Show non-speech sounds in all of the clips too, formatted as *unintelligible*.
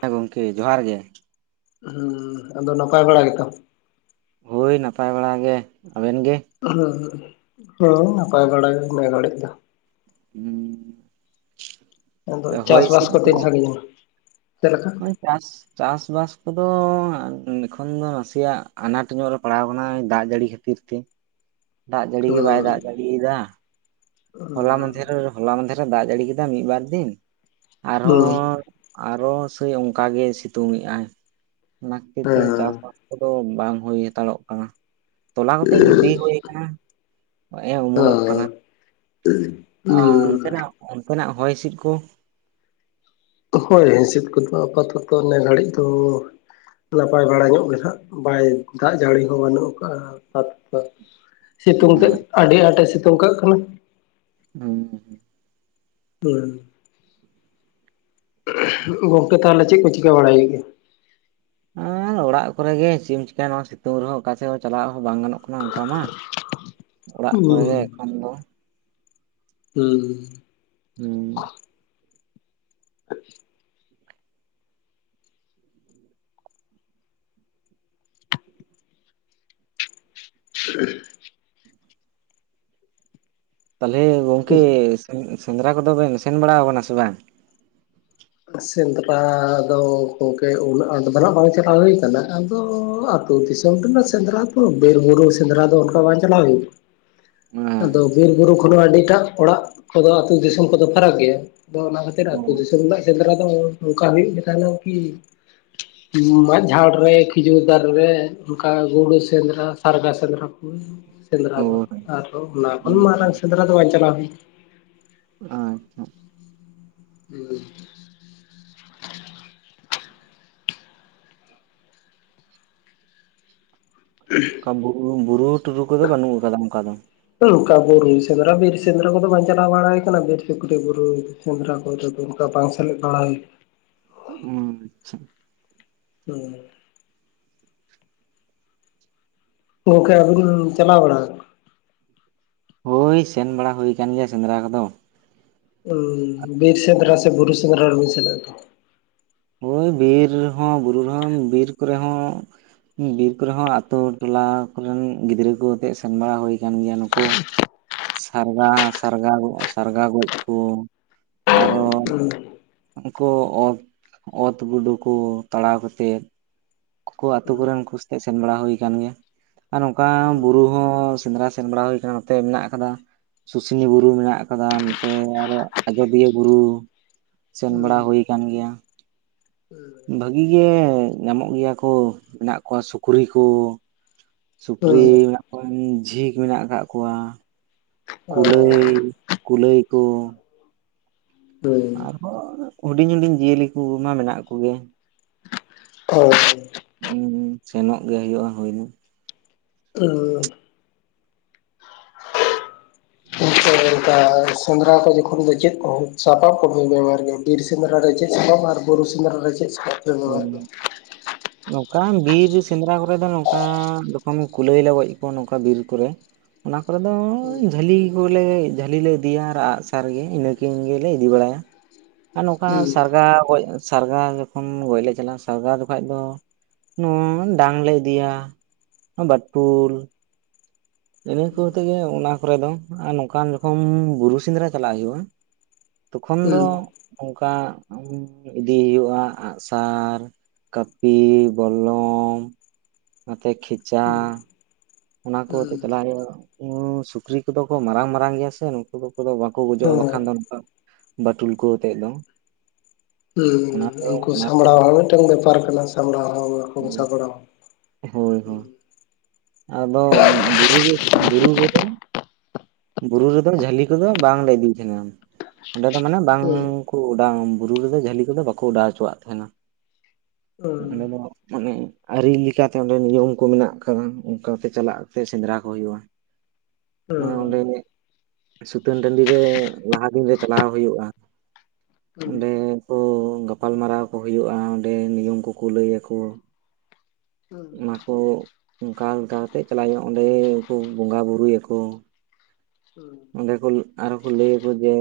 ᱦᱮᱸ ᱜᱚᱢᱠᱮ ᱡᱚᱦᱟᱨ ᱜᱮ ᱦᱩᱸ ᱟᱫᱚ ᱱᱟᱯᱟᱭ ᱵᱟᱲᱟ ᱜᱮᱛᱚ ᱦᱳᱭ ᱱᱟᱯᱟᱭ ᱵᱟᱲᱟ ᱜᱮ ᱟᱵᱤᱱ ᱜᱮ ᱦᱩᱸ ᱦᱚᱸ ᱱᱟᱯᱟᱭ ᱵᱟᱲᱟ ᱜᱮ ᱱᱮ ᱜᱷᱟᱹᱲᱤᱡ ᱫᱚ ᱦᱩᱸ ᱟᱫᱚ ᱪᱟᱥᱵᱟᱥ ᱠᱚ ᱛᱤᱱ ᱥᱟᱜᱤᱧ ᱪᱮᱫ ᱞᱮᱠᱟ ᱱᱚᱜᱼᱚᱭ ᱪᱟᱥ ᱪᱟᱥ ᱵᱟᱥ ᱠᱚᱫᱚ ᱮᱠᱷᱚᱱ ᱫᱚ ᱱᱟᱥᱮᱭᱟᱜ ᱟᱱᱟᱴ ᱧᱚᱜ ᱨᱮ ᱯᱟᱲᱟᱣ ᱟᱠᱟᱱᱟ ᱫᱟᱜ ᱡᱟᱹᱲᱤ ᱠᱷᱟᱹᱛᱤᱨ ᱛᱮ᱾ ᱫᱟᱜ ᱡᱟᱹᱲᱤ ᱜᱮ ᱦᱩᱸ ᱵᱟᱭ ᱫᱟᱜ ᱡᱟᱹᱲᱤ ᱮᱫᱟ᱾ ᱦᱚᱞᱟ ᱢᱟᱫᱮᱨ ᱦᱚᱞᱟ ᱢᱟᱫᱷᱮᱨ ᱨᱮ ᱫᱟᱜ ᱡᱟᱹᱲᱤ ᱠᱮᱫᱟ ᱢᱤᱫ ᱵᱟᱨ ᱫᱤᱱ ᱦᱩᱸ ᱟᱨᱦᱚᱸ ᱟᱨᱚ ᱥᱮᱭ ᱚᱱᱠᱟ ᱜᱮ ᱥᱤᱛᱩᱝ ᱮᱜ ᱟᱭ ᱚᱱᱟ ᱠᱷᱟᱹᱛᱤᱨ ᱛᱮ ᱪᱟᱥ ᱠᱚᱫᱚ ᱵᱟᱝ ᱦᱩᱭ ᱦᱟᱛᱟᱲᱚᱜ ᱠᱟᱱᱟ ᱛᱚᱞᱟ ᱛᱮ ᱜᱤᱫᱤ ᱦᱩᱭ ᱟᱠᱟᱱᱟ ᱦᱮᱸ ᱚᱢᱚᱱᱚᱜ ᱠᱟᱱᱟ *unintelligible* ᱚ ᱚᱱᱛᱮᱱᱟᱜ ᱚᱱᱛᱮᱱᱟᱜ ᱦᱚᱭ ᱦᱤᱥᱤᱫ ᱠᱩ ᱦᱳᱭ ᱦᱤᱸᱥᱤᱫ ᱠᱚᱫᱚ ᱟᱯᱟᱛᱚᱛᱚ ᱱᱚᱱᱮ ᱜᱷᱟᱹᱲᱤᱡ ᱫᱚ ᱱᱟᱯᱟᱭ ᱵᱟᱲᱟ ᱧᱚᱜ ᱜᱮ ᱱᱟᱜ ᱵᱟᱭ ᱫᱟᱜ ᱡᱟᱹᱲᱤ ᱦᱚᱸ ᱵᱟᱹᱱᱩᱜ ᱟᱠᱟᱫᱟᱼᱟ ᱥᱤᱛᱩᱝ ᱛᱮ ᱟᱹᱰᱤ ᱟᱸᱴ ᱮ ᱥᱤᱛᱩᱝ ᱠᱟᱜ ᱠᱟᱱᱟ᱾ ᱦᱩᱸ ᱦᱩᱸ ᱜᱚᱝᱠᱮ ᱛᱟᱦᱚᱞᱮ ᱪᱮᱫ ᱠᱚ ᱪᱤᱠᱟᱹ ᱵᱟᱲᱟᱭ ᱦᱩᱭᱩᱜ ᱜᱮᱭᱟ ᱟᱨ ᱚᱲᱟᱜ ᱠᱚᱨᱮ ᱜᱮ ᱪᱮᱫ ᱮᱢ ᱪᱤᱠᱟᱭᱟ ᱱᱚᱣᱟ ᱥᱤᱛᱩᱝ ᱨᱮᱦᱚᱸ ᱚᱠᱟᱥᱮᱫ ᱦᱚᱸ ᱪᱟᱞᱟᱜ ᱦᱚᱸ ᱵᱟᱝ ᱜᱟᱱᱚᱜ ᱠᱟᱱᱟ ᱚᱱᱠᱟ ᱢᱟ᱾ ᱚᱲᱟᱜ ᱠᱚᱨᱮ ᱜᱮ ᱦᱩᱸ ᱮᱠᱷᱚᱱ ᱫᱚ᱾ ᱦᱩᱸ ᱦᱩᱸ ᱟᱪᱪᱷᱟ *unintelligible* ᱛᱟᱦᱚᱞᱮ ᱜᱚᱝᱠᱮ ᱥᱮᱸᱫᱽᱨᱟ ᱠᱚᱫᱚ ᱵᱮᱱ ᱥᱮᱱ ᱵᱟᱲᱟ ᱟᱠᱟᱱᱟ ᱥᱮ ᱵᱟᱝ? ᱥᱮᱸᱫᱽᱨᱟ ᱫᱚ ᱜᱚᱢᱠᱮ ᱩᱱᱟᱹᱜ ᱟᱸᱴ ᱫᱚ ᱵᱟᱝ ᱪᱟᱞᱟᱣ ᱦᱩᱭ ᱠᱟᱱᱟ᱾ ᱟᱫᱚ ᱛᱚ ᱫᱤᱥᱚᱢ ᱨᱮᱱᱟᱜ ᱥᱮᱸᱫᱽᱨᱟ ᱫᱚ ᱵᱩᱨᱩ ᱥᱮᱸᱫᱽᱨᱟ ᱫᱚ ᱚᱱᱠᱟ ᱵᱟᱝ ᱪᱟᱞᱟᱣ ᱦᱩᱭ *unintelligible* ᱟᱫᱚ ᱵᱤᱨ ᱵᱩᱨᱩ ᱠᱷᱚᱱ ᱦᱚᱸ ᱟᱹᱰᱤᱴᱟᱜ ᱚᱲᱟᱜ ᱠᱚᱫᱚ ᱟᱹᱛᱩ ᱫᱤᱥᱚᱢ ᱠᱚᱫᱚ ᱯᱷᱟᱨᱟᱠ ᱜᱮᱭᱟ ᱟᱫᱚ ᱚᱱᱟ ᱠᱷᱟᱹᱛᱤᱨ ᱟᱹᱛᱩ ᱚ ᱫᱤᱥᱚᱢ ᱨᱮᱱᱟᱜ ᱥᱮᱸᱫᱽᱨᱟ ᱫᱚ ᱚᱱᱠᱟ ᱦᱩᱭᱩᱜ ᱜᱮ ᱛᱟᱦᱮᱸᱱᱟ ᱠᱤ ᱢᱟᱜ ᱡᱷᱟᱲ ᱨᱮ ᱠᱷᱤᱡᱩᱨ ᱫᱟᱨᱮ ᱨᱮ ᱚᱱᱠᱟ ᱜᱩᱰᱩ ᱥᱮᱸᱫᱽᱨᱟ ᱥᱟᱨᱜᱟ ᱥᱮᱸᱫᱽᱨᱟ ᱥᱮᱸᱫᱽᱨᱟ ᱚ ᱫᱚ ᱟᱨ ᱚᱱᱟ ᱠᱷᱚᱱᱟᱝ ᱢᱟᱨᱟᱝ ᱥᱮᱸᱫᱽᱨᱟ ᱫᱚ ᱵᱟᱝ ᱪᱟᱞᱟᱣ ᱦᱩᱭ ᱟᱪᱪᱷᱟ ᱦᱮᱸ *unintelligible* ᱚᱱᱠᱟ ᱵᱩᱨᱩ ᱴᱩᱨᱩ ᱠᱚᱫᱚ ᱵᱟᱹᱱᱩᱜ ᱟᱠᱟᱫᱟ ᱚᱱᱠᱟ ᱫᱚ ᱱᱚᱝᱠᱟ ᱵᱩᱨᱩ ᱥᱮᱫᱽᱨᱟ ᱵᱤᱨ ᱥᱮᱫᱽᱨᱟ ᱠᱚᱫᱚ ᱵᱟᱝ ᱪᱟᱞᱟᱣ ᱵᱟᱲᱟ ᱦᱩᱭ ᱠᱟᱱᱟ ᱵᱤᱨ ᱥᱩᱠᱨᱤ ᱵᱩᱨᱩ ᱥᱮᱸᱫᱽᱨᱟ ᱠᱚᱨᱮ ᱫᱟ ᱚᱱᱠᱟ ᱵᱟᱝ ᱥᱟᱞᱮᱫ ᱵᱟᱲᱟ ᱦᱩᱭ ᱟᱪᱪᱷᱟ ᱦᱮᱸ ᱜᱚᱢᱠᱮ ᱟᱹᱵᱤᱱ ᱪᱟᱞᱟᱣ ᱵᱟᱲᱟ ᱟᱠᱟᱱᱟ ᱦᱳᱭ ᱥᱮᱱ ᱵᱟᱲᱟ ᱦᱩᱭ ᱟᱠᱟᱱ ᱜᱮᱭᱟ ᱥᱮᱸᱫᱽᱨᱟ ᱠᱚᱫᱚ ᱦᱩᱸ ᱵᱤᱨ ᱥᱮᱸᱫᱽᱨᱟ ᱥᱮ ᱵᱩᱨᱩ ᱥᱮᱸᱫᱽᱨᱟ ᱨᱮᱵᱤᱱ ᱥᱮᱞᱮᱫ ᱞᱮᱱᱟ᱾ ᱦᱳᱭ ᱵᱤᱨ ᱦᱚᱸ ᱵᱩᱨᱩ ᱨᱮᱦᱚᱸ ᱵᱤᱨ ᱠᱚᱨᱮ ᱦᱚᱸ ᱵᱤᱨ ᱠᱚᱨᱮ ᱦᱚᱸ ᱟᱛᱳ ᱴᱚᱞᱟ ᱠᱚᱨᱮᱱ ᱜᱤᱫᱽᱨᱟᱹ ᱠᱚ ᱦᱚᱛᱮᱫ ᱥᱮᱱ ᱵᱟᱲᱟ ᱦᱩᱭ ᱟᱠᱟᱱ ᱜᱮᱭᱟ ᱱᱩᱠᱩ ᱥᱟᱨᱜᱟ ᱥᱟᱨᱜᱚ ᱥᱟᱨᱜᱟ ᱜᱚᱡ ᱠᱚ ᱟᱨᱚ ᱠᱟᱱᱟ? ᱩᱱᱠᱩ ᱚᱛ ᱚᱛ ᱜᱩᱰᱩᱠᱩ ᱛᱟᱲᱟᱣ ᱠᱟᱛᱮᱫ ᱠᱷᱳ ᱟᱹᱛᱩ ᱠᱚᱨᱮᱱ ᱩᱱᱠᱩ ᱠᱚ ᱥᱟᱛᱮᱜ ᱥᱮᱱ ᱵᱟᱲᱟ ᱦᱩᱭ ᱠᱟᱱ ᱜᱮᱭᱟ ᱾ ᱟᱨ ᱱᱚᱝᱠᱟ ᱵᱩᱨᱩ ᱦᱚᱸᱥᱮᱸᱫᱽᱨᱟ ᱥᱮᱱ ᱵᱟᱲᱟ ᱦᱩᱭ ᱟᱠᱟᱱ ᱛᱮ ᱢᱮᱱᱟᱜ ᱟᱠᱟᱫᱟ ᱾ ᱥᱩᱥᱤᱱᱤ ᱵᱩᱨᱩ ᱢᱮᱱᱟᱜ ᱟᱠᱟᱫᱟ ᱱᱚᱛᱮ ᱟᱨᱚ ᱟᱡᱚᱫᱤᱭᱟᱹ ᱵᱩᱨᱩ ᱾ ᱥᱮᱱ ᱵᱟᱲᱟ ᱦᱩᱭ ᱠᱟᱱ ᱜᱮᱭᱟ ᱾ ᱵᱷᱟᱹᱜᱤ ᱜᱮ ᱧᱟᱢᱚᱜ ᱜᱮᱭᱟ ᱠᱚ ᱢᱮᱱᱟᱜ ᱠᱚᱣᱟ ᱥᱩᱠᱨᱤ ᱠᱚ ᱥᱩᱠᱨᱤ ᱢᱮᱱᱟᱜ ᱠᱚᱣᱟ ᱡᱷᱤᱠ ᱢᱮᱱᱟᱜ ᱟᱠᱟᱫ ᱠᱚᱣᱟ᱾ ᱠᱩᱞᱟᱹᱭ ᱠᱩᱞᱟᱹᱭ ᱠᱚ ᱟᱨᱦᱚᱸ ᱦᱩᱰᱤᱧ ᱦᱩᱰᱤᱧ ᱡᱤᱭᱟᱹᱞᱤ ᱠᱚᱢᱟ ᱢᱮᱱᱟᱜ ᱠᱚᱜᱮ ᱾ *unintelligible* ᱥᱮᱱᱚᱜ ᱜᱮ ᱦᱩᱭᱩᱜᱼᱟ ᱾ ᱦᱩᱭᱩᱜ *unintelligible* *unintelligible* ᱥᱮᱸᱫᱽᱨᱟ ᱠᱚ ᱡᱚᱠᱷᱚᱱ ᱫᱚ ᱪᱮᱜ ᱠᱚ ᱥᱟᱯᱟᱯ ᱠᱚ ᱵᱮᱱ ᱜᱮᱢᱮᱨ ᱜᱮ ᱵᱤᱨ ᱥᱮᱸᱫᱽᱨᱟ ᱨᱮ ᱪᱮᱜ ᱥᱟᱯᱟᱯ ᱵᱩᱨᱩ ᱥᱮᱸᱫᱽᱨᱟ ᱨᱮ ᱪᱮᱫ ᱥᱟᱯᱟᱯ ᱦᱩ ᱱᱚᱠᱟᱱ ᱵᱤᱨ ᱥᱮᱸᱫᱽᱨᱟ ᱠᱚᱨᱮ ᱫᱚ ᱱᱚᱝᱠᱟ ᱡᱚᱠᱷᱚᱱ ᱠᱩᱞᱟᱹᱭ ᱞᱮ ᱜᱚᱡ ᱠᱚᱣᱟ ᱱᱚᱝᱠᱟ ᱵᱤᱨ ᱠᱚᱨᱮ ᱚᱱᱟ ᱠᱚᱨᱮ ᱫᱚ ᱡᱷᱟᱹᱞᱤ ᱠᱩᱞᱟᱹᱭ ᱡᱷᱟᱹᱞᱤ ᱞᱮ ᱤᱫᱤᱭᱟ ᱟᱨ ᱟᱜᱼᱥᱟᱨ ᱜᱮ ᱤᱱᱟᱹᱠᱤᱱ ᱜᱮᱞᱮ ᱤᱫᱤ ᱵᱟᱲᱟᱭᱟ ᱾ ᱟᱨ ᱱᱚᱝᱠᱟ ᱦᱩᱸ ᱥᱟᱨᱜᱟ ᱜᱚᱡ ᱥᱟᱨᱜᱟ ᱠᱷᱚᱱ ᱜᱚᱡ ᱞᱮ ᱪᱟᱞᱟᱜᱼᱟ ᱥᱟᱨᱜᱟ ᱫᱚᱠᱷᱟᱡ ᱫᱚ ᱱᱚᱝ ᱰᱟᱝ ᱞᱮ ᱤᱫᱤᱭᱟ ᱾ ᱵᱟᱴᱩᱞ ᱤᱱᱟᱹ ᱦᱩᱸ ᱠᱚᱛᱮ ᱜᱮ ᱚᱱᱟ ᱠᱚᱨᱮ ᱫᱚ ᱟᱨ ᱱᱚᱝᱠᱟᱱ ᱡᱚᱠᱷᱚᱱ ᱵᱩᱨᱩ ᱥᱮᱸᱫᱽᱨᱟ ᱪᱟᱞᱟᱜ ᱦᱩᱭᱩᱜᱼᱟ ᱾ ᱛᱚᱠᱷᱚᱱ ᱦᱩᱸ ᱫᱚ ᱚᱝᱠᱟ ᱤᱫᱤᱭ ᱦᱩᱭᱩᱜᱼᱟ ᱟᱸᱜᱼᱥᱟᱨ ᱾ ᱠᱟᱹᱯᱤ ᱵᱚᱞᱞᱚᱝ ᱱᱚᱛᱮ ᱠᱷᱤᱪᱟ ᱾ ᱦᱩ ᱚᱱᱟ ᱠᱚ ᱟᱛᱮᱫ ᱪᱟᱞᱟᱜ ᱦᱳᱭᱳᱜᱼᱟ ᱥᱩᱠᱨᱤ ᱠᱚᱫᱚ ᱠᱚ ᱢᱟᱨᱟᱝ ᱢᱟᱨᱟᱝ ᱜᱮᱭᱟ ᱥᱮ ᱱᱩᱠᱩ ᱫᱚᱫᱚ ᱵᱟᱝ ᱠᱚ ᱜᱚᱡᱚᱜᱼᱟ ᱦᱮᱸ ᱵᱟᱠᱷᱟᱱ ᱫᱚ ᱵᱟᱴᱩᱞ ᱠᱚ ᱟᱛᱮᱜ ᱫᱚ ᱾ ᱦᱩ ᱩᱱᱠᱩ ᱥᱟᱢᱲᱟᱣ ᱦᱚᱸ ᱢᱤᱫᱴᱟᱝ ᱵᱮᱯᱟᱨ ᱠᱟᱱᱟ ᱥᱟᱢᱲᱟᱣ ᱦᱚᱸ ᱵᱟᱠᱚ *unintelligible* ᱦᱳᱭ ᱦᱳᱭ ᱟᱫᱚ ᱵᱩᱨᱩ ᱵᱩᱨᱩ ᱨᱮᱫᱚ ᱵᱩᱨᱩ ᱨᱮᱫᱚ ᱡᱷᱟᱹᱞᱤ ᱠᱚᱫᱚ ᱵᱟᱝᱞᱮ ᱤᱫᱤᱭ ᱛᱟᱦᱮᱸᱱᱟ ᱾ ᱚᱸᱰᱮ ᱫᱚ ᱢᱟᱱᱮ ᱦᱮᱸ ᱵᱟᱝᱠᱚ ᱚᱰᱟᱢ ᱵᱩᱨᱩ ᱨᱮᱫᱚ ᱡᱷᱟᱹᱞᱤ ᱠᱚᱫᱚ ᱵᱟᱠᱚ ᱚᱰᱟᱣ ᱦᱚᱪᱚᱣ ᱛᱟᱦᱮᱱᱟ ᱾ ᱩᱢ ᱚᱸᱰᱮ ᱫᱚ ᱢᱟᱱᱮ ᱟᱹᱨᱤ ᱞᱮᱠᱟᱛᱮ ᱚᱸᱰᱮ ᱱᱤᱭᱚᱢ ᱠᱚ ᱢᱮᱱᱟᱜ ᱠᱟᱫᱟ ᱚᱱᱠᱟ ᱛᱮ ᱪᱟᱞᱟᱜ ᱯᱮ ᱥᱮᱸᱫᱽᱨᱟ ᱠᱚ ᱦᱩᱭᱩᱜᱼᱟ ᱾ ᱦᱮᱸ ᱚᱸᱰᱮ ᱫᱚ ᱥᱩᱛᱟᱹᱱ ᱴᱟᱺᱰᱤ ᱨᱮ ᱞᱟᱦᱟ ᱫᱤᱱ ᱨᱮ ᱪᱟᱞᱟᱣ ᱦᱩᱭᱩᱜᱼᱟ ᱾ ᱦᱮᱸ ᱚᱸᱰᱮᱠᱚ ᱜᱟᱯᱟᱞ ᱢᱟᱨᱟᱣ ᱠᱚ ᱦᱳᱭᱳᱜᱼᱟ ᱚᱸᱰᱮ ᱱᱤᱭᱚᱢ ᱠᱩᱠᱩ ᱞᱟᱹᱭ ᱟᱠᱚ ᱦᱮᱸ ᱾ ᱚᱱᱟ ᱠᱚ ᱚᱱᱠᱟ ᱞᱮᱠᱟ ᱠᱟᱛᱮᱜ ᱪᱟᱞᱟᱜ ᱦᱩᱭᱩᱜᱼᱟ ᱚᱸᱰᱮᱠᱩ ᱵᱚᱸᱜᱟ ᱵᱩᱨᱩᱭᱟᱠᱚ ᱾ ᱚᱸᱰᱮ ᱠᱚ ᱟᱨᱚ ᱠᱚ ᱞᱟᱹᱭ ᱟᱠᱚ ᱡᱮ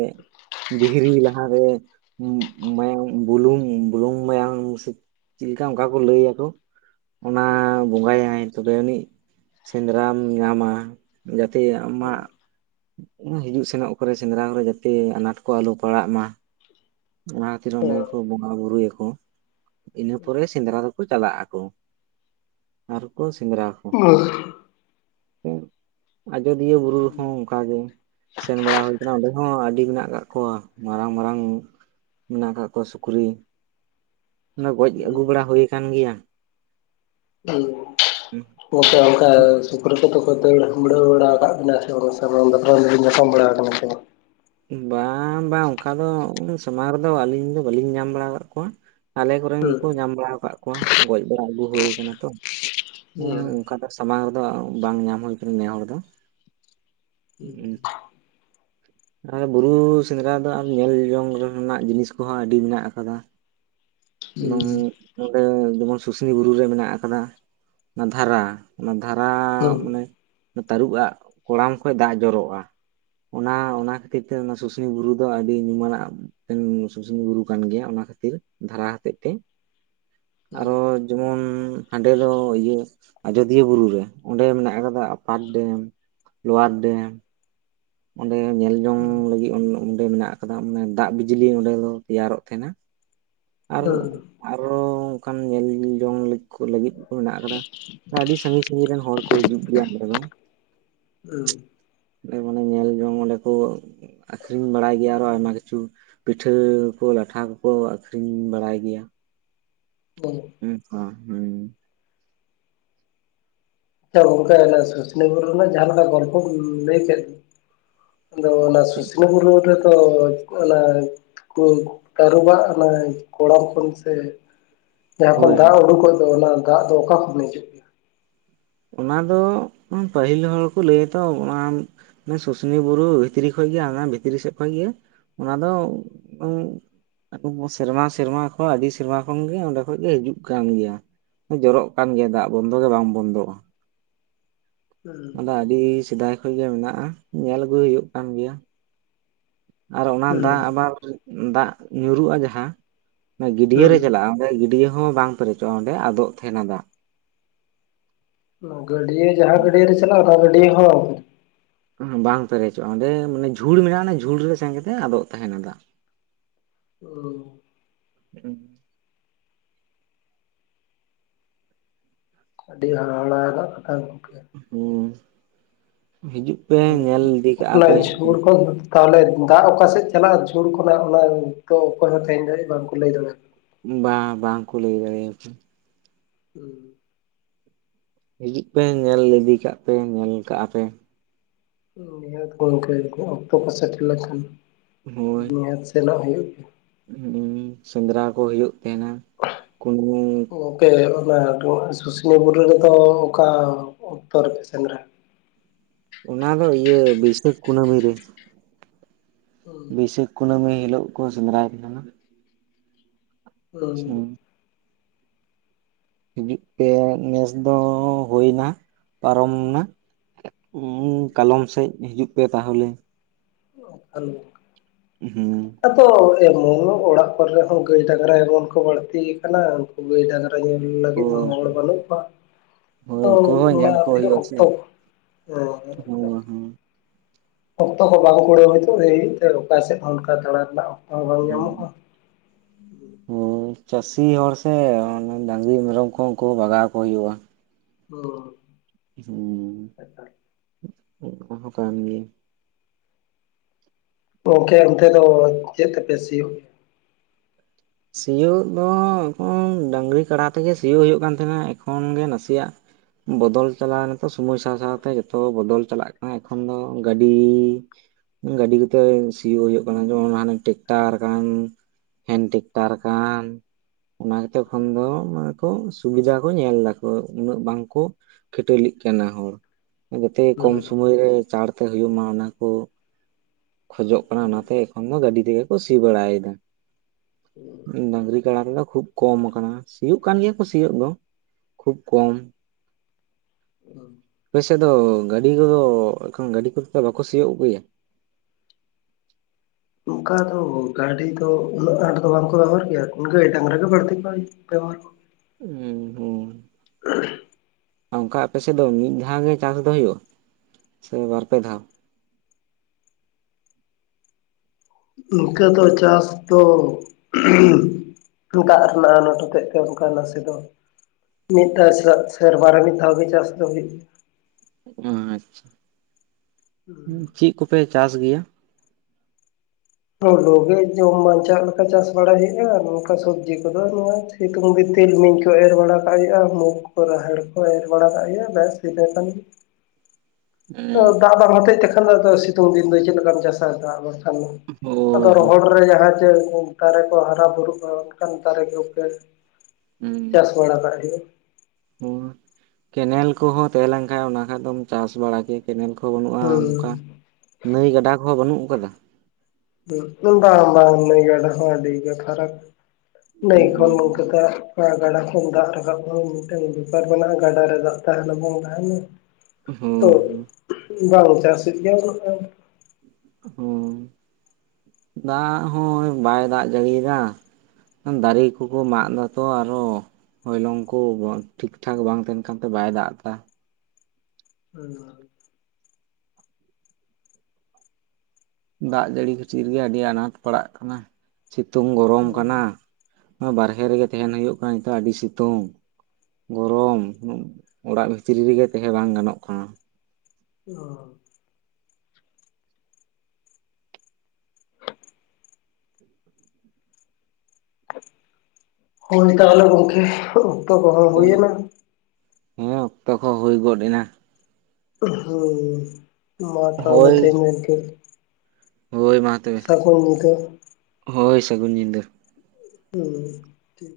ᱫᱤᱦᱤᱨᱤ ᱞᱟᱦᱟᱨᱮ ᱢᱟᱭᱟᱝ ᱵᱩᱞᱩᱝ ᱵᱩᱞᱩᱝ ᱢᱟᱭᱟᱢ ᱾ ᱪᱮᱫᱞᱮᱠᱟ ᱚᱱᱠᱟ ᱠᱚ ᱞᱟᱹᱭᱟᱠᱚ ᱚᱱᱟ ᱵᱚᱸᱜᱟᱭᱟᱭ ᱛᱚᱵᱮ ᱩᱱᱤᱡ ᱾ ᱥᱮᱸᱫᱽᱨᱟᱢ ᱧᱟᱢᱟ ᱡᱟᱛᱮ ᱟᱢᱟᱜ ᱦᱤᱡᱩᱜ ᱥᱮᱱᱚᱜ ᱠᱚᱨᱮ ᱥᱮᱸᱫᱽᱨᱟ ᱠᱚᱨᱮ ᱡᱟᱛᱮ ᱟᱱᱟᱴ ᱠᱚ ᱟᱞᱚ ᱯᱟᱲᱟᱜᱼ ᱢᱟ ᱾ ᱚᱱᱟ ᱠᱷᱟᱹᱛᱤᱨ ᱚᱸᱰᱮ ᱠᱚ ᱵᱚᱸᱜᱟ ᱵᱩᱨᱩ ᱭᱟᱠᱚ ᱾ ᱤᱱᱟᱹ ᱯᱚᱨᱮ ᱥᱮᱸᱫᱽᱨᱟ ᱫᱚᱠᱚ ᱪᱟᱞᱟᱜ ᱟᱠᱚ ᱾ ᱟᱨᱠᱚ ᱥᱮᱸᱫᱽᱨᱟ ᱠᱚ *unintelligible* ᱟᱡᱚᱫᱤᱭᱟᱹ ᱵᱩᱨᱩ ᱨᱮ ᱦᱚᱸ ᱚᱱᱠᱟᱜ ᱜᱮ ᱥᱮᱱ ᱵᱟᱲᱟ ᱦᱩᱭ ᱟᱠᱟᱱᱟ ᱚᱸᱰᱮ ᱦᱚᱸ ᱟᱹᱰᱤ ᱢᱮᱱᱟᱜ ᱟᱠᱟᱫ ᱠᱚᱣᱟ ᱢᱟᱨᱟᱝ ᱢᱟᱨᱟᱝ ᱢᱮᱱᱟᱜ ᱟᱠᱟᱫ ᱠᱚᱣᱟ ᱥᱩᱠᱨᱤ ᱚᱱᱟ ᱜᱚᱡ ᱟᱹᱜᱩ ᱦᱮᱸ ᱵᱟᱲᱟ ᱦᱩᱭ ᱟᱠᱟᱱ ᱜᱮᱭᱟ *unintelligible* ᱜᱚᱝᱠᱮ ᱚᱱᱠᱟ ᱥᱩᱠᱨᱤ ᱠᱚᱫᱚ ᱠᱚ ᱫᱟᱲᱟᱹ ᱵᱟᱲᱟ ᱟᱠᱟᱫ ᱵᱮᱱᱟ ᱥᱮ ᱥᱟᱢᱟᱝ ᱫᱟᱯᱨᱟᱢ ᱫᱚᱵᱤᱱ ᱧᱟᱯᱟᱢ ᱵᱟᱲᱟ ᱟᱠᱟᱫᱟ ᱦᱮ ᱥᱮ ᱵᱟᱝ ᱵᱟᱝ ᱵᱟᱝ ᱚᱱᱠᱟ ᱫᱚ ᱥᱟᱢᱟᱝ ᱨᱮᱫᱚ ᱟᱹᱞᱤᱧ ᱫᱚ ᱵᱟᱹᱞᱤᱧ ᱧᱟᱢ ᱵᱟᱲᱟ ᱟᱠᱟᱫ ᱠᱚᱣᱟ ᱟᱞᱮ ᱠᱚᱨᱮᱱ ᱦᱮᱸ ᱜᱮᱠᱚ ᱧᱟᱢ ᱵᱟᱲᱟ ᱟᱠᱟᱫ ᱠᱚᱣᱟ ᱜᱚᱡ ᱵᱟᱲᱟ ᱟᱹᱜᱩ ᱦᱩᱭ ᱟᱠᱟᱱᱟ ᱛᱚ ᱦᱮᱸ ᱚᱱᱠᱟ ᱥᱟᱢᱟᱝ ᱨᱮᱫᱚ ᱵᱟᱝ ᱧᱟᱢ ᱦᱩᱭ ᱠᱟᱱ ᱱᱮᱦᱚᱲ ᱫᱚ ᱾ *unintelligible* ᱟᱨ ᱵᱩᱨᱩ ᱥᱮᱸᱫᱽᱨᱟ ᱫᱚ ᱟᱨ ᱧᱮᱞ ᱡᱚᱝ ᱨᱮᱱᱟᱜ ᱡᱤᱱᱤᱥ ᱠᱚᱦᱚᱸ ᱟᱹᱰᱤ ᱢᱮᱱᱟᱜ ᱟᱠᱟᱫᱟ ᱮᱫ ᱦᱮᱸ ᱱᱚᱰᱮ ᱡᱮᱢᱚᱱ ᱥᱩᱥᱱᱤ ᱵᱩᱨᱩ ᱨᱮ ᱢᱮᱱᱟᱜ ᱟᱠᱟᱫᱟ ᱚᱱᱟ ᱫᱷᱟᱨᱟ ᱚᱱᱟ ᱫᱷᱟᱨᱟ ᱦᱮᱸ ᱢᱟᱱᱮ ᱛᱟᱹᱨᱩᱵᱽ ᱟᱜ ᱠᱚᱲᱟᱢ ᱠᱷᱚᱡ ᱫᱟᱜ ᱡᱚᱨᱚᱜᱼᱟ ᱚᱱᱟ ᱚᱱᱟ ᱚᱱᱟ ᱠᱷᱟᱹᱛᱤᱨ ᱛᱮ ᱚᱱᱟ ᱥᱩᱥᱩᱱᱤᱭᱟᱹ ᱵᱩᱨᱩ ᱫᱚ ᱟᱹᱰᱤ ᱧᱩᱢᱟᱱᱟᱜ ᱥᱩᱥᱩᱱᱤ ᱵᱩᱨᱩ ᱠᱟᱱ ᱜᱮᱭᱟ ᱚᱱᱟ ᱠᱷᱟᱹᱛᱤᱨ ᱫᱷᱟᱨᱟ ᱦᱚᱛᱮᱫ ᱛᱮ ᱟᱨᱚ ᱡᱮᱢᱚᱱ ᱦᱟᱸᱰᱮ ᱫᱚ ᱤᱭᱟᱹᱧ ᱟᱡᱚᱫᱤᱭᱟᱹ ᱵᱩᱨᱩᱨᱮ ᱚᱸᱰᱮ ᱢᱮᱱᱟᱜ ᱟᱠᱟᱫᱟ ᱟᱯᱟᱨ ᱰᱮᱢ ᱞᱚᱣᱟᱨ ᱰᱮᱢ ᱚᱸᱰᱮ ᱧᱮᱞ ᱡᱚᱝ ᱦᱮᱸ ᱞᱟᱹᱜᱤᱫ ᱚᱸᱰᱮ ᱢᱮᱱᱟᱜ ᱟᱠᱟᱫᱟ ᱚᱱᱮ ᱫᱟᱜ ᱵᱤᱡᱽᱞᱤ ᱚᱸᱰᱮ ᱫᱚ ᱛᱮᱭᱟᱨᱚᱜ ᱛᱟᱦᱮᱱᱟ ᱟᱨ ᱦᱮᱸ ᱟᱨᱚ ᱚᱱᱠᱟᱱ ᱧᱮᱞ ᱡᱚᱝ ᱞᱟᱹᱜᱤᱫ ᱠᱚ ᱞᱟᱹᱜᱤᱫ ᱢᱮᱱᱟᱜ ᱟᱠᱟᱫᱟ ᱟᱹᱰᱤ ᱥᱟᱺᱜᱤᱧ ᱥᱟᱺᱜᱤᱧ ᱨᱮᱱ ᱦᱚᱲ ᱠᱚ ᱦᱤᱡᱩᱜ ᱜᱮᱭᱟ ᱚᱸᱰᱮ ᱫᱚ ᱦᱮᱸ ᱢᱟᱱᱮ ᱧᱮᱞᱡᱚᱝ ᱚᱸᱰᱮ ᱠᱚ ᱟᱠᱷᱨᱤᱧ ᱵᱟᱲᱟᱭ ᱜᱮᱭᱟ ᱟᱨᱚ ᱟᱭᱢᱟ ᱠᱤᱪᱷᱩ ᱯᱤᱴᱷᱟᱹ ᱠᱚ ᱞᱟᱴᱷᱟ ᱠᱚᱠᱚ ᱟᱠᱷᱨᱤᱧ ᱵᱟᱲᱟᱭ ᱜᱮᱭᱟ *unintelligible* ᱦᱮᱸ ᱦᱩᱸ ᱟᱪᱪᱷᱟ ᱜᱚᱢᱠᱮ ᱚᱱᱮ ᱥᱩᱥᱩᱱᱤᱭᱟᱹ ᱵᱩᱨᱩ ᱨᱮᱱᱟᱜ ᱡᱟᱦᱟᱸ ᱞᱮᱠᱟ ᱜᱚᱞᱯᱚ ᱠᱚ ᱞᱟᱹᱭ ᱠᱮᱫ ᱟᱫᱚ ᱚᱱᱟ ᱥᱩᱥᱩᱱᱤᱭᱟᱹ ᱵᱩᱨᱩ ᱨᱮ ᱫᱚ ᱚᱱᱟ ᱛᱟᱹᱨᱩᱵᱟᱜ ᱚᱱᱟ ᱠᱚᱲᱟᱢ ᱠᱷᱚᱱ ᱥᱮ ᱡᱟᱦᱟ ᱠᱚ ᱦᱳᱭ ᱦᱳᱭ ᱫᱟᱜ ᱩᱰᱩᱠᱚᱜ ᱫᱚ ᱚᱱᱟ ᱫᱟᱜ ᱫᱚ ᱚᱠᱟ ᱠᱷᱚᱱ ᱦᱤᱡᱩᱜ ᱜᱮᱭᱟ? ᱚᱱᱟ ᱫᱚ ᱯᱟᱹᱦᱤᱞ ᱦᱚᱲᱠᱚ ᱞᱟᱹᱭᱟᱛᱚ ᱚᱱᱟ ᱥᱩᱥᱩᱱᱤᱭᱟᱹ ᱵᱩᱨᱩ ᱵᱷᱤᱛᱨᱤ ᱠᱷᱚᱡ ᱜᱮ ᱟᱭᱢᱟ ᱵᱷᱤᱛᱨᱤ ᱥᱮᱫ ᱠᱷᱚᱡ ᱜᱮ ᱚᱱᱟ ᱫᱚ ᱩᱸ ᱥᱮᱨᱢᱟ ᱥᱮᱨᱢᱟ ᱠᱷᱚᱱ ᱟᱹᱰᱤ ᱥᱮᱨᱢᱟ ᱠᱷᱚᱱ ᱜᱮ ᱚᱸᱰᱮ ᱠᱷᱚᱱ ᱜᱮ ᱦᱤᱡᱩᱜ ᱠᱟᱱ ᱜᱮᱭᱟ ᱡᱚᱨᱚᱜ ᱠᱟᱱ ᱜᱮᱭᱟ ᱫᱟᱜ ᱵᱚᱱᱫᱚ ᱜᱮ ᱵᱟᱝ ᱵᱚᱱᱫᱚᱜᱼᱟ ᱚᱱᱟᱫᱚ ᱟᱹᱰᱤ ᱥᱮᱫᱟᱭ ᱠᱷᱚᱱ ᱜᱮ ᱢᱮᱱᱟᱜᱼᱟ ᱧᱮᱞ ᱟᱹᱜᱩ ᱦᱩᱭᱩᱜ ᱠᱟᱱ ᱜᱮᱭᱟ ᱟᱨ ᱚᱱᱟ ᱫᱟᱜ ᱦᱩᱸ ᱟᱵᱟᱨ ᱫᱟᱜ ᱧᱩᱨᱩᱜᱼᱟ ᱡᱟᱦᱟᱸ ᱜᱟᱹᱰᱭᱟᱹ ᱨᱮ ᱦᱩᱸ ᱪᱟᱞᱟᱜᱼᱟ ᱚᱸᱰᱮ ᱜᱟᱹᱰᱭᱟᱹ ᱦᱚᱸ ᱵᱟᱝ ᱯᱮᱨᱮᱡᱚᱜᱼᱟ ᱚᱸᱰᱮ ᱟᱫᱚᱜ ᱛᱟᱦᱮᱱᱟ ᱫᱟᱜ ᱜᱟᱹᱰᱤᱭᱟᱹ ᱡᱟᱦᱟᱸ ᱜᱟᱹᱰᱤᱭᱟᱹ ᱨᱮ ᱪᱟᱞᱟᱜ-ᱟ ᱚᱱᱟ ᱜᱟᱹᱰᱤᱭᱟᱹ ᱦᱚᱸ ᱵᱟᱝ ᱯᱮᱨᱮᱡᱚᱜᱼᱟ ᱚᱸᱰᱮ ᱢᱟᱱᱮ ᱡᱷᱩᱲ ᱢᱮᱱᱟᱜᱼᱟ ᱚᱱᱟ ᱡᱷᱩᱲ ᱨᱮ ᱥᱮᱱ ᱠᱟᱛᱮ ᱟᱫᱚᱜ ᱛᱟᱦᱮᱱᱟ ᱫᱟᱜ ᱦᱩᱸ ᱟᱹᱰᱤ ᱦᱟᱦᱟᱲᱟ ᱨᱮᱱᱟᱜ ᱠᱟᱛᱷᱟ ᱜᱚᱝᱠᱮ ᱦᱮᱸ ᱦᱤᱡᱩᱜ ᱯᱮ ᱧᱮᱞ ᱤᱫᱤ ᱠᱟᱜᱼᱟ ᱚᱱᱟ ᱯᱮ ᱡᱷᱩᱲ ᱠᱚ ᱛᱟᱦᱚᱞᱮ ᱫᱟᱜ ᱚᱠᱟᱥᱮᱫ ᱪᱟᱞᱟᱜᱼᱟ ᱡᱷᱩᱲ ᱠᱷᱚᱱᱟᱜ ᱚᱱᱟ ᱫᱚ ᱚᱠᱚᱭ ᱦᱚᱸ ᱛᱟᱦᱮᱸ ᱫᱟᱲᱮᱭᱟᱜᱼᱟ ᱵᱟᱝᱠᱚ ᱞᱟᱹᱭ ᱫᱟᱲᱮᱭᱟᱜᱼᱟ ᱵᱟᱝ ᱵᱟᱝ ᱠᱚ ᱞᱟᱹᱭ ᱫᱟᱲᱮᱭᱟᱜ ᱟᱠᱚ ᱦᱩᱸ ᱦᱤᱡᱩᱜ ᱯᱮ ᱧᱮᱞ ᱤᱫᱤ ᱠᱟᱜ ᱯᱮ ᱧᱮᱞ ᱠᱟᱜᱼᱟ ᱯᱮ ᱱᱤᱦᱟᱹᱛ ᱜᱚᱢᱠᱮ ᱚᱠᱛᱚ ᱠᱚ ᱥᱮᱴᱮᱨ ᱞᱮᱠᱷᱟᱱ ᱦᱳᱭ ᱱᱤᱦᱟᱹᱛ ᱥᱮᱱᱚᱜ ᱦᱩᱭᱩᱜ ᱜᱮᱭᱟ ᱥᱮᱸᱫᱽᱨᱟ ᱠᱩ ᱦᱩᱭᱩᱜ ᱛᱟᱦᱮᱸᱱᱟ ᱠᱩᱱᱟᱹᱢᱤ ᱜᱚᱢᱜᱮ ᱚᱱᱟ ᱥᱩᱥᱩᱱᱤᱭᱟᱹ ᱵᱩᱨᱩ ᱨᱮᱫᱚ ᱚᱠᱟ ᱚᱠᱛᱚ ᱨᱮᱯᱮ ᱥᱮᱸᱫᱽᱨᱟᱭᱟ ᱚᱱᱟ ᱫᱚ ᱤᱭᱟᱹ ᱵᱟᱹᱭᱥᱟᱹᱠᱷ ᱠᱩᱱᱟᱹᱢᱤ ᱨᱮ ᱦᱩᱸ ᱵᱟᱹᱭᱥᱟᱹᱠᱷ ᱠᱩᱱᱟᱹᱢᱤ ᱦᱤᱞᱳᱜ ᱠᱚ ᱥᱮᱸᱫᱽᱨᱟᱭᱮᱫ ᱛᱟᱦᱮᱱᱟ ᱦᱩᱸ ᱦᱤᱡᱩᱜ ᱯᱮ ᱱᱮᱥ ᱫᱚ ᱦᱩᱭ ᱮᱱᱟ ᱯᱟᱨᱚᱢ ᱮᱱᱟ ᱦᱩᱸ ᱠᱟᱞᱚᱢ ᱥᱮᱡ ᱦᱤᱡᱩᱜ ᱯᱮ ᱛᱟᱦᱚᱞᱮ ᱠᱟᱞᱚᱢ ᱦᱩᱸ ᱟᱫᱚ ᱮᱢᱚᱱ ᱚᱲᱟᱜ ᱠᱚᱨᱮᱦᱚᱸ ᱜᱟᱹᱭ ᱰᱟᱝᱨᱟ ᱮᱢᱚᱱ ᱠᱚ ᱵᱟᱹᱲᱛᱤ ᱟᱠᱟᱱᱟ ᱩᱱᱠᱩ ᱜᱟᱹᱭ ᱰᱟᱝᱨᱟ ᱧᱮᱞ ᱞᱟᱹᱜᱤᱫ ᱦᱳᱭ ᱦᱚᱲ ᱵᱟᱹᱱᱩᱜ ᱠᱚᱣᱟ ᱦᱳᱭ ᱟᱫᱚ ᱩᱱᱠᱩ ᱦᱚᱸ ᱚᱱᱟ ᱧᱮᱞ ᱠᱚ ᱛᱤᱱᱟᱹᱜ ᱦᱩᱭᱩᱜᱼᱟ ᱥᱮ ᱚᱠᱛᱚ ᱦᱳᱭ ᱚᱠᱛᱚ ᱦᱚᱸ ᱵᱟᱝᱠᱚ ᱠᱩᱲᱟᱹ ᱦᱚ ᱛᱚ ᱚᱠᱟ ᱥᱮᱫ ᱦᱚᱸ ᱚᱱᱠᱟ ᱫᱟᱲᱟ ᱨᱮᱱᱟᱜ ᱚᱠᱛᱚ ᱦᱚᱸ ᱵᱟᱝ ᱦᱳᱭ ᱧᱟᱢᱚᱜᱼᱟ *unintelligible* ᱪᱟᱹᱥᱤ ᱦᱚᱲ ᱥᱮ ᱰᱟᱝᱨᱤ ᱢᱮᱨᱚᱢ ᱠᱚᱦᱚᱸ ᱠᱚ ᱵᱟᱜᱟᱣ ᱠᱚ ᱜᱤᱭᱟ ᱾ ᱚᱸ ᱦᱩᱸ ᱚᱱᱠᱟ ᱦᱚᱸ ᱠᱟᱱ ᱜᱮᱭᱟ ᱜᱚᱢᱠᱮ ᱚᱱᱛᱮ ᱫᱚ ᱪᱮᱫ ᱛᱮᱯᱮ ᱥᱤᱭᱳᱜ? ᱥᱤᱭᱳᱜ ᱫᱚ ᱮᱠᱷᱚᱱ ᱰᱟᱹᱝᱨᱤ ᱠᱟᱰᱟ ᱛᱮᱜᱮ ᱥᱤᱭᱳᱜ ᱦᱩᱭᱩᱜ ᱠᱟᱱ ᱛᱟᱦᱮᱱᱟ ᱮᱠᱷᱚᱱ ᱜᱮ ᱱᱟᱥᱮᱭᱟᱜ᱾ ᱵᱚᱫᱚᱞ ᱪᱟᱞᱟᱣ ᱱᱤᱛᱚᱜ ᱥᱚᱢᱚᱭ ᱥᱟᱶ ᱥᱟᱶᱛᱮ ᱡᱚᱛᱚ ᱵᱚᱫᱚᱞ ᱪᱟᱞᱟᱜ ᱠᱟᱱᱟ ᱮᱠᱷᱚᱱ ᱫᱚ ᱜᱟᱹᱰᱤ᱾ ᱜᱟᱹᱰᱤ ᱠᱚᱛᱮ ᱥᱤᱭᱳᱜ ᱦᱩᱭᱩᱜ ᱠᱟᱱᱟ ᱡᱮᱢᱚᱱ ᱦᱟᱱᱮ ᱴᱮᱠᱴᱟᱨᱠᱟᱱ ᱦᱮᱱ ᱴᱮᱠ ᱛᱟᱨᱠᱟᱱ ᱚᱱᱟ ᱠᱟᱛᱮ ᱠᱷᱚᱱ ᱫᱚ ᱚᱱᱮ ᱠᱚ ᱥᱩᱵᱤᱫᱟ ᱠᱚ ᱧᱮᱞ ᱫᱟᱠᱚ ᱩᱱᱟᱹᱜ ᱵᱟᱝᱠᱚ᱾ ᱠᱷᱤᱴᱟᱹᱞᱤᱜ ᱠᱟᱱᱟ ᱦᱚᱲ ᱡᱟᱛᱮ ᱦᱩᱸ ᱠᱚᱢ ᱦᱩᱸ ᱥᱚᱢᱚᱭᱨᱮ ᱪᱟᱲᱛᱮ ᱦᱩᱭᱩᱜ ᱢᱟ ᱚᱱᱟ ᱠᱚ᱾ ᱠᱷᱚᱡᱚᱜ ᱠᱟᱱᱟ ᱚᱱᱟᱛᱮ ᱮᱠᱷᱚᱱ ᱫᱚ ᱜᱟᱹᱰᱤ ᱛᱮᱜᱮ ᱠᱚ ᱥᱤ ᱵᱟᱲᱟᱭᱮᱫᱟ᱾ ᱦᱩᱸ ᱰᱟᱹᱝᱨᱤ ᱠᱟᱰᱟ ᱨᱮᱫᱚ ᱠᱷᱩᱵ ᱠᱚᱢ ᱟᱠᱟᱱᱟ ᱥᱤᱭᱳᱜ ᱠᱟᱱ ᱜᱮᱭᱟ ᱠᱚ ᱥᱤᱭᱳᱜ ᱫᱚ᱾ ᱠᱷᱩᱵ ᱠᱚᱢ ᱦᱩᱸ ᱟᱯᱮᱥᱮᱫ ᱫᱚ ᱜᱟᱹᱰᱤ ᱠᱚᱫᱚ ᱮᱠᱷᱚᱱ ᱜᱟᱹᱰᱤ ᱠᱚᱫᱚ ᱵᱟᱠᱚ ᱥᱤᱭᱳᱜ ᱟᱹᱜᱩᱭᱟ? ᱚᱱᱠᱟ ᱫᱚ ᱜᱟᱹᱰᱤ ᱫᱚ ᱩᱱᱟᱹᱜ ᱟᱸᱴ ᱫᱚ ᱵᱟᱝᱠᱚ ᱵᱮᱵᱚᱦᱟᱨ ᱜᱮᱭᱟ ᱜᱟᱹᱭ ᱰᱟᱝᱨᱟ ᱜᱮ ᱵᱟᱹᱲᱛᱤ ᱠᱟᱭ᱾ ᱵᱮᱵᱷᱟᱨ ᱠᱚ ᱦᱩᱸ ᱦᱩᱸ ᱟᱨ *unintelligible* ᱚᱱᱠᱟ ᱟᱯᱮᱥᱮᱫ ᱫᱚ ᱢᱤᱫ ᱫᱷᱟᱣ ᱜᱮ ᱪᱟᱥ ᱫᱚ ᱦᱩᱭᱩᱜᱼᱟ ᱥᱮ ᱵᱟᱨᱯᱮ ᱫᱷᱟᱣ? ᱱᱤᱝᱠᱟ ᱫᱚ ᱪᱟᱥ ᱫᱚ ᱫᱟᱜ ᱨᱮᱱᱟᱜ ᱟᱱᱟᱴ ᱦᱚᱛᱮᱡ ᱛᱮ ᱚᱱᱠᱟ ᱱᱟᱥᱮ ᱫᱚ- ᱢᱤᱫ ᱫᱷᱟᱣ ᱥᱮᱨ ᱥᱮᱨᱢᱟ ᱨᱮ ᱢᱤᱫ ᱫᱷᱟᱣ ᱜᱮ ᱪᱟᱥ ᱫᱚ ᱦᱩᱭᱩᱜᱼᱟ᱾ ᱟᱪᱪᱷᱟ ᱪᱮᱫ ᱠᱚᱯᱮ ᱪᱟᱥ ᱜᱮᱭᱟ? ᱦᱩᱲᱩ ᱜᱮ ᱡᱚᱢ ᱵᱟᱧᱪᱟᱜ ᱞᱮᱠᱟ ᱪᱟᱥ ᱵᱟᱲᱟᱭ ᱦᱩᱭᱩᱜᱼᱟ ᱱᱚᱝᱠᱟ ᱥᱚᱵᱽᱡᱤ ᱠᱚᱫᱚ ᱱᱚᱣᱟ ᱥᱤᱛᱩᱝ ᱜᱤᱛᱤᱞᱢᱤᱧ ᱠᱚ ᱮᱨ ᱵᱟᱲᱟ ᱠᱟᱜ ᱦᱩᱭᱩᱜᱼᱟ ᱢᱩᱠ ᱠᱚ ᱨᱟᱦᱮᱲ ᱠᱚ ᱮᱨ ᱵᱟᱲᱟ ᱠᱟᱜ ᱦᱩᱭᱩᱜᱼᱟ ᱵᱮᱥ ᱤᱱᱟᱹ ᱠᱟᱱ ᱜᱮ᱾ ᱻ *inaudible* ᱫᱟᱜ ᱵᱟᱢ ᱦᱚᱛᱮᱫ ᱛᱮᱠᱷᱟᱱ ᱫᱚ ᱟᱫᱚ ᱥᱤᱛᱩᱝ ᱫᱤᱱ ᱫᱚ ᱪᱮᱫ ᱞᱮᱠᱟᱢ ᱪᱟᱥᱟ ᱫᱟᱜ ᱵᱟᱝᱠᱷᱟᱱ ᱫᱚ᱾ ᱟᱫᱚ ᱦᱳᱭ ᱦᱳᱭ ᱨᱚᱦᱚᱲ ᱨᱮ ᱡᱟᱦᱟᱸ ᱡᱮ ᱫᱟᱨᱮ ᱠᱚ ᱦᱟᱨᱟ ᱵᱩᱨᱩᱜᱼᱟ ᱚᱱᱠᱟᱱ ᱫᱟᱨᱮ ᱜᱮᱯᱮ᱾ ᱪᱟᱥ ᱵᱟᱲᱟ ᱠᱟᱜ ᱦᱩᱭᱩᱜ-ᱟ ᱦᱚᱸ ᱠᱮᱱᱮᱞ ᱠᱚᱦᱚᱸ ᱛᱟᱦᱮᱸ ᱞᱮᱱ ᱠᱷᱟᱱ ᱚᱱᱟ ᱠᱷᱟᱱ ᱫᱚᱢ ᱪᱟᱥ ᱵᱟᱲᱟ ᱠᱮᱭᱟ᱾ ᱠᱮᱱᱮᱞ ᱠᱚ ᱵᱟᱹᱱᱩᱜᱼᱟ ᱦᱩᱸ ᱱᱚᱝᱠᱟ ᱱᱟᱹᱭ ᱜᱟᱰᱟ ᱠᱚᱦᱚᱸ ᱵᱟᱹᱱᱩᱜ ᱟᱠᱟᱫᱟ? ᱵᱟᱝ ᱵᱟᱝ ᱜᱟᱰᱟ ᱟᱹᱰᱤ ᱜᱮ ᱯᱷᱟᱨᱠ ᱱᱟᱹᱭ ᱠᱷᱚᱱ᱾ ᱜᱟᱰᱟ ᱠᱷᱚᱱ ᱫᱟᱜ ᱨᱟᱠᱟᱵ ᱢᱤᱫᱴᱮᱱ ᱵᱮᱯᱟᱨ ᱢᱮᱱᱟᱜᱼᱟ ᱜᱟᱰᱟ ᱨᱮ ᱫᱟᱜ ᱛᱟᱦᱮᱱᱟ ᱵᱟᱝ ᱛᱟᱦᱮᱱᱟ᱾ ᱛᱚ ᱦᱳᱭ ᱵᱟᱝ ᱪᱟᱥ ᱦᱩᱭᱩᱜ ᱜᱮᱭᱟ ᱩᱱᱟᱜ ᱫᱚ᱾ ᱦᱩᱸ ᱫᱟᱜ ᱦᱚᱸ ᱵᱟᱭ ᱫᱟᱜ ᱡᱟᱹᱲᱤᱭ ᱮᱫᱟ ᱫᱟᱨᱤ ᱦᱟᱹᱠᱩ ᱠᱚ ᱢᱟᱜ ᱮᱫᱟ ᱛᱚ ᱟᱨᱚ ᱦᱚᱭᱞᱚᱝ ᱠᱚ ᱴᱷᱤᱠ ᱴᱷᱟᱠ ᱵᱟᱝ ᱛᱟᱦᱮᱱ ᱠᱟᱱ ᱛᱮ ᱵᱟᱭ ᱫᱟᱜ ᱮᱫᱟ᱾ ᱦᱩ ᱫᱟᱜ ᱡᱟᱹᱲᱤ ᱠᱷᱟᱹᱛᱤᱨ ᱜᱮ ᱟᱹᱰᱤ ᱟᱱᱟᱴ ᱯᱟᱲᱟᱜ ᱠᱟᱱᱟ ᱥᱤᱛᱩᱝ ᱜᱚᱨᱚᱢ ᱦᱩᱸ ᱠᱟᱱᱟ᱾ ᱵᱟᱨᱦᱮ ᱨᱮᱜᱮ ᱛᱟᱦᱮᱱ ᱦᱳᱭᱳᱜ ᱠᱟᱱᱟ ᱱᱤᱛᱚᱜ ᱟᱹᱰᱤ ᱥᱤᱛᱩᱝ᱾ ᱜᱚᱨᱚᱢ ᱩᱱᱟᱹᱜ ᱚᱲᱟᱜ ᱵᱷᱤᱛᱨᱤ ᱨᱮᱜᱮ ᱛᱟᱦᱮᱸ ᱵᱟᱝ ᱜᱟᱱᱚᱜ ᱠᱟᱱᱟ᱾ ᱚ ᱦ *unintelligible* ᱦᱳᱭ ᱛᱟᱦᱚᱞᱮ ᱜᱚᱢᱠᱮ ᱚᱠᱛᱚ ᱠᱚᱦᱚ ᱦᱩᱭᱮᱱᱟ᱾ ᱦᱮᱸ ᱚᱠᱛᱚ ᱠᱚ ᱦᱩᱭ ᱜᱚᱫ ᱮᱱᱟ᱾ ᱦᱩᱸ ᱢᱟ ᱛᱟᱦᱚᱞᱮ ᱦᱳᱭ ᱛᱮᱦᱮᱧ ᱫᱚ ᱤᱱᱠᱟᱹ᱾ ᱦᱳᱭ ᱢᱟ᱾ ᱛᱚᱵᱮ ᱥᱟᱹᱜᱩᱱ ᱧᱤᱫᱟᱹ᱾ ᱦᱳᱭ ᱥᱟᱹᱜᱩᱱ ᱧᱤᱫᱟᱹ᱾ ᱦᱩ ᱴᱷᱤᱠ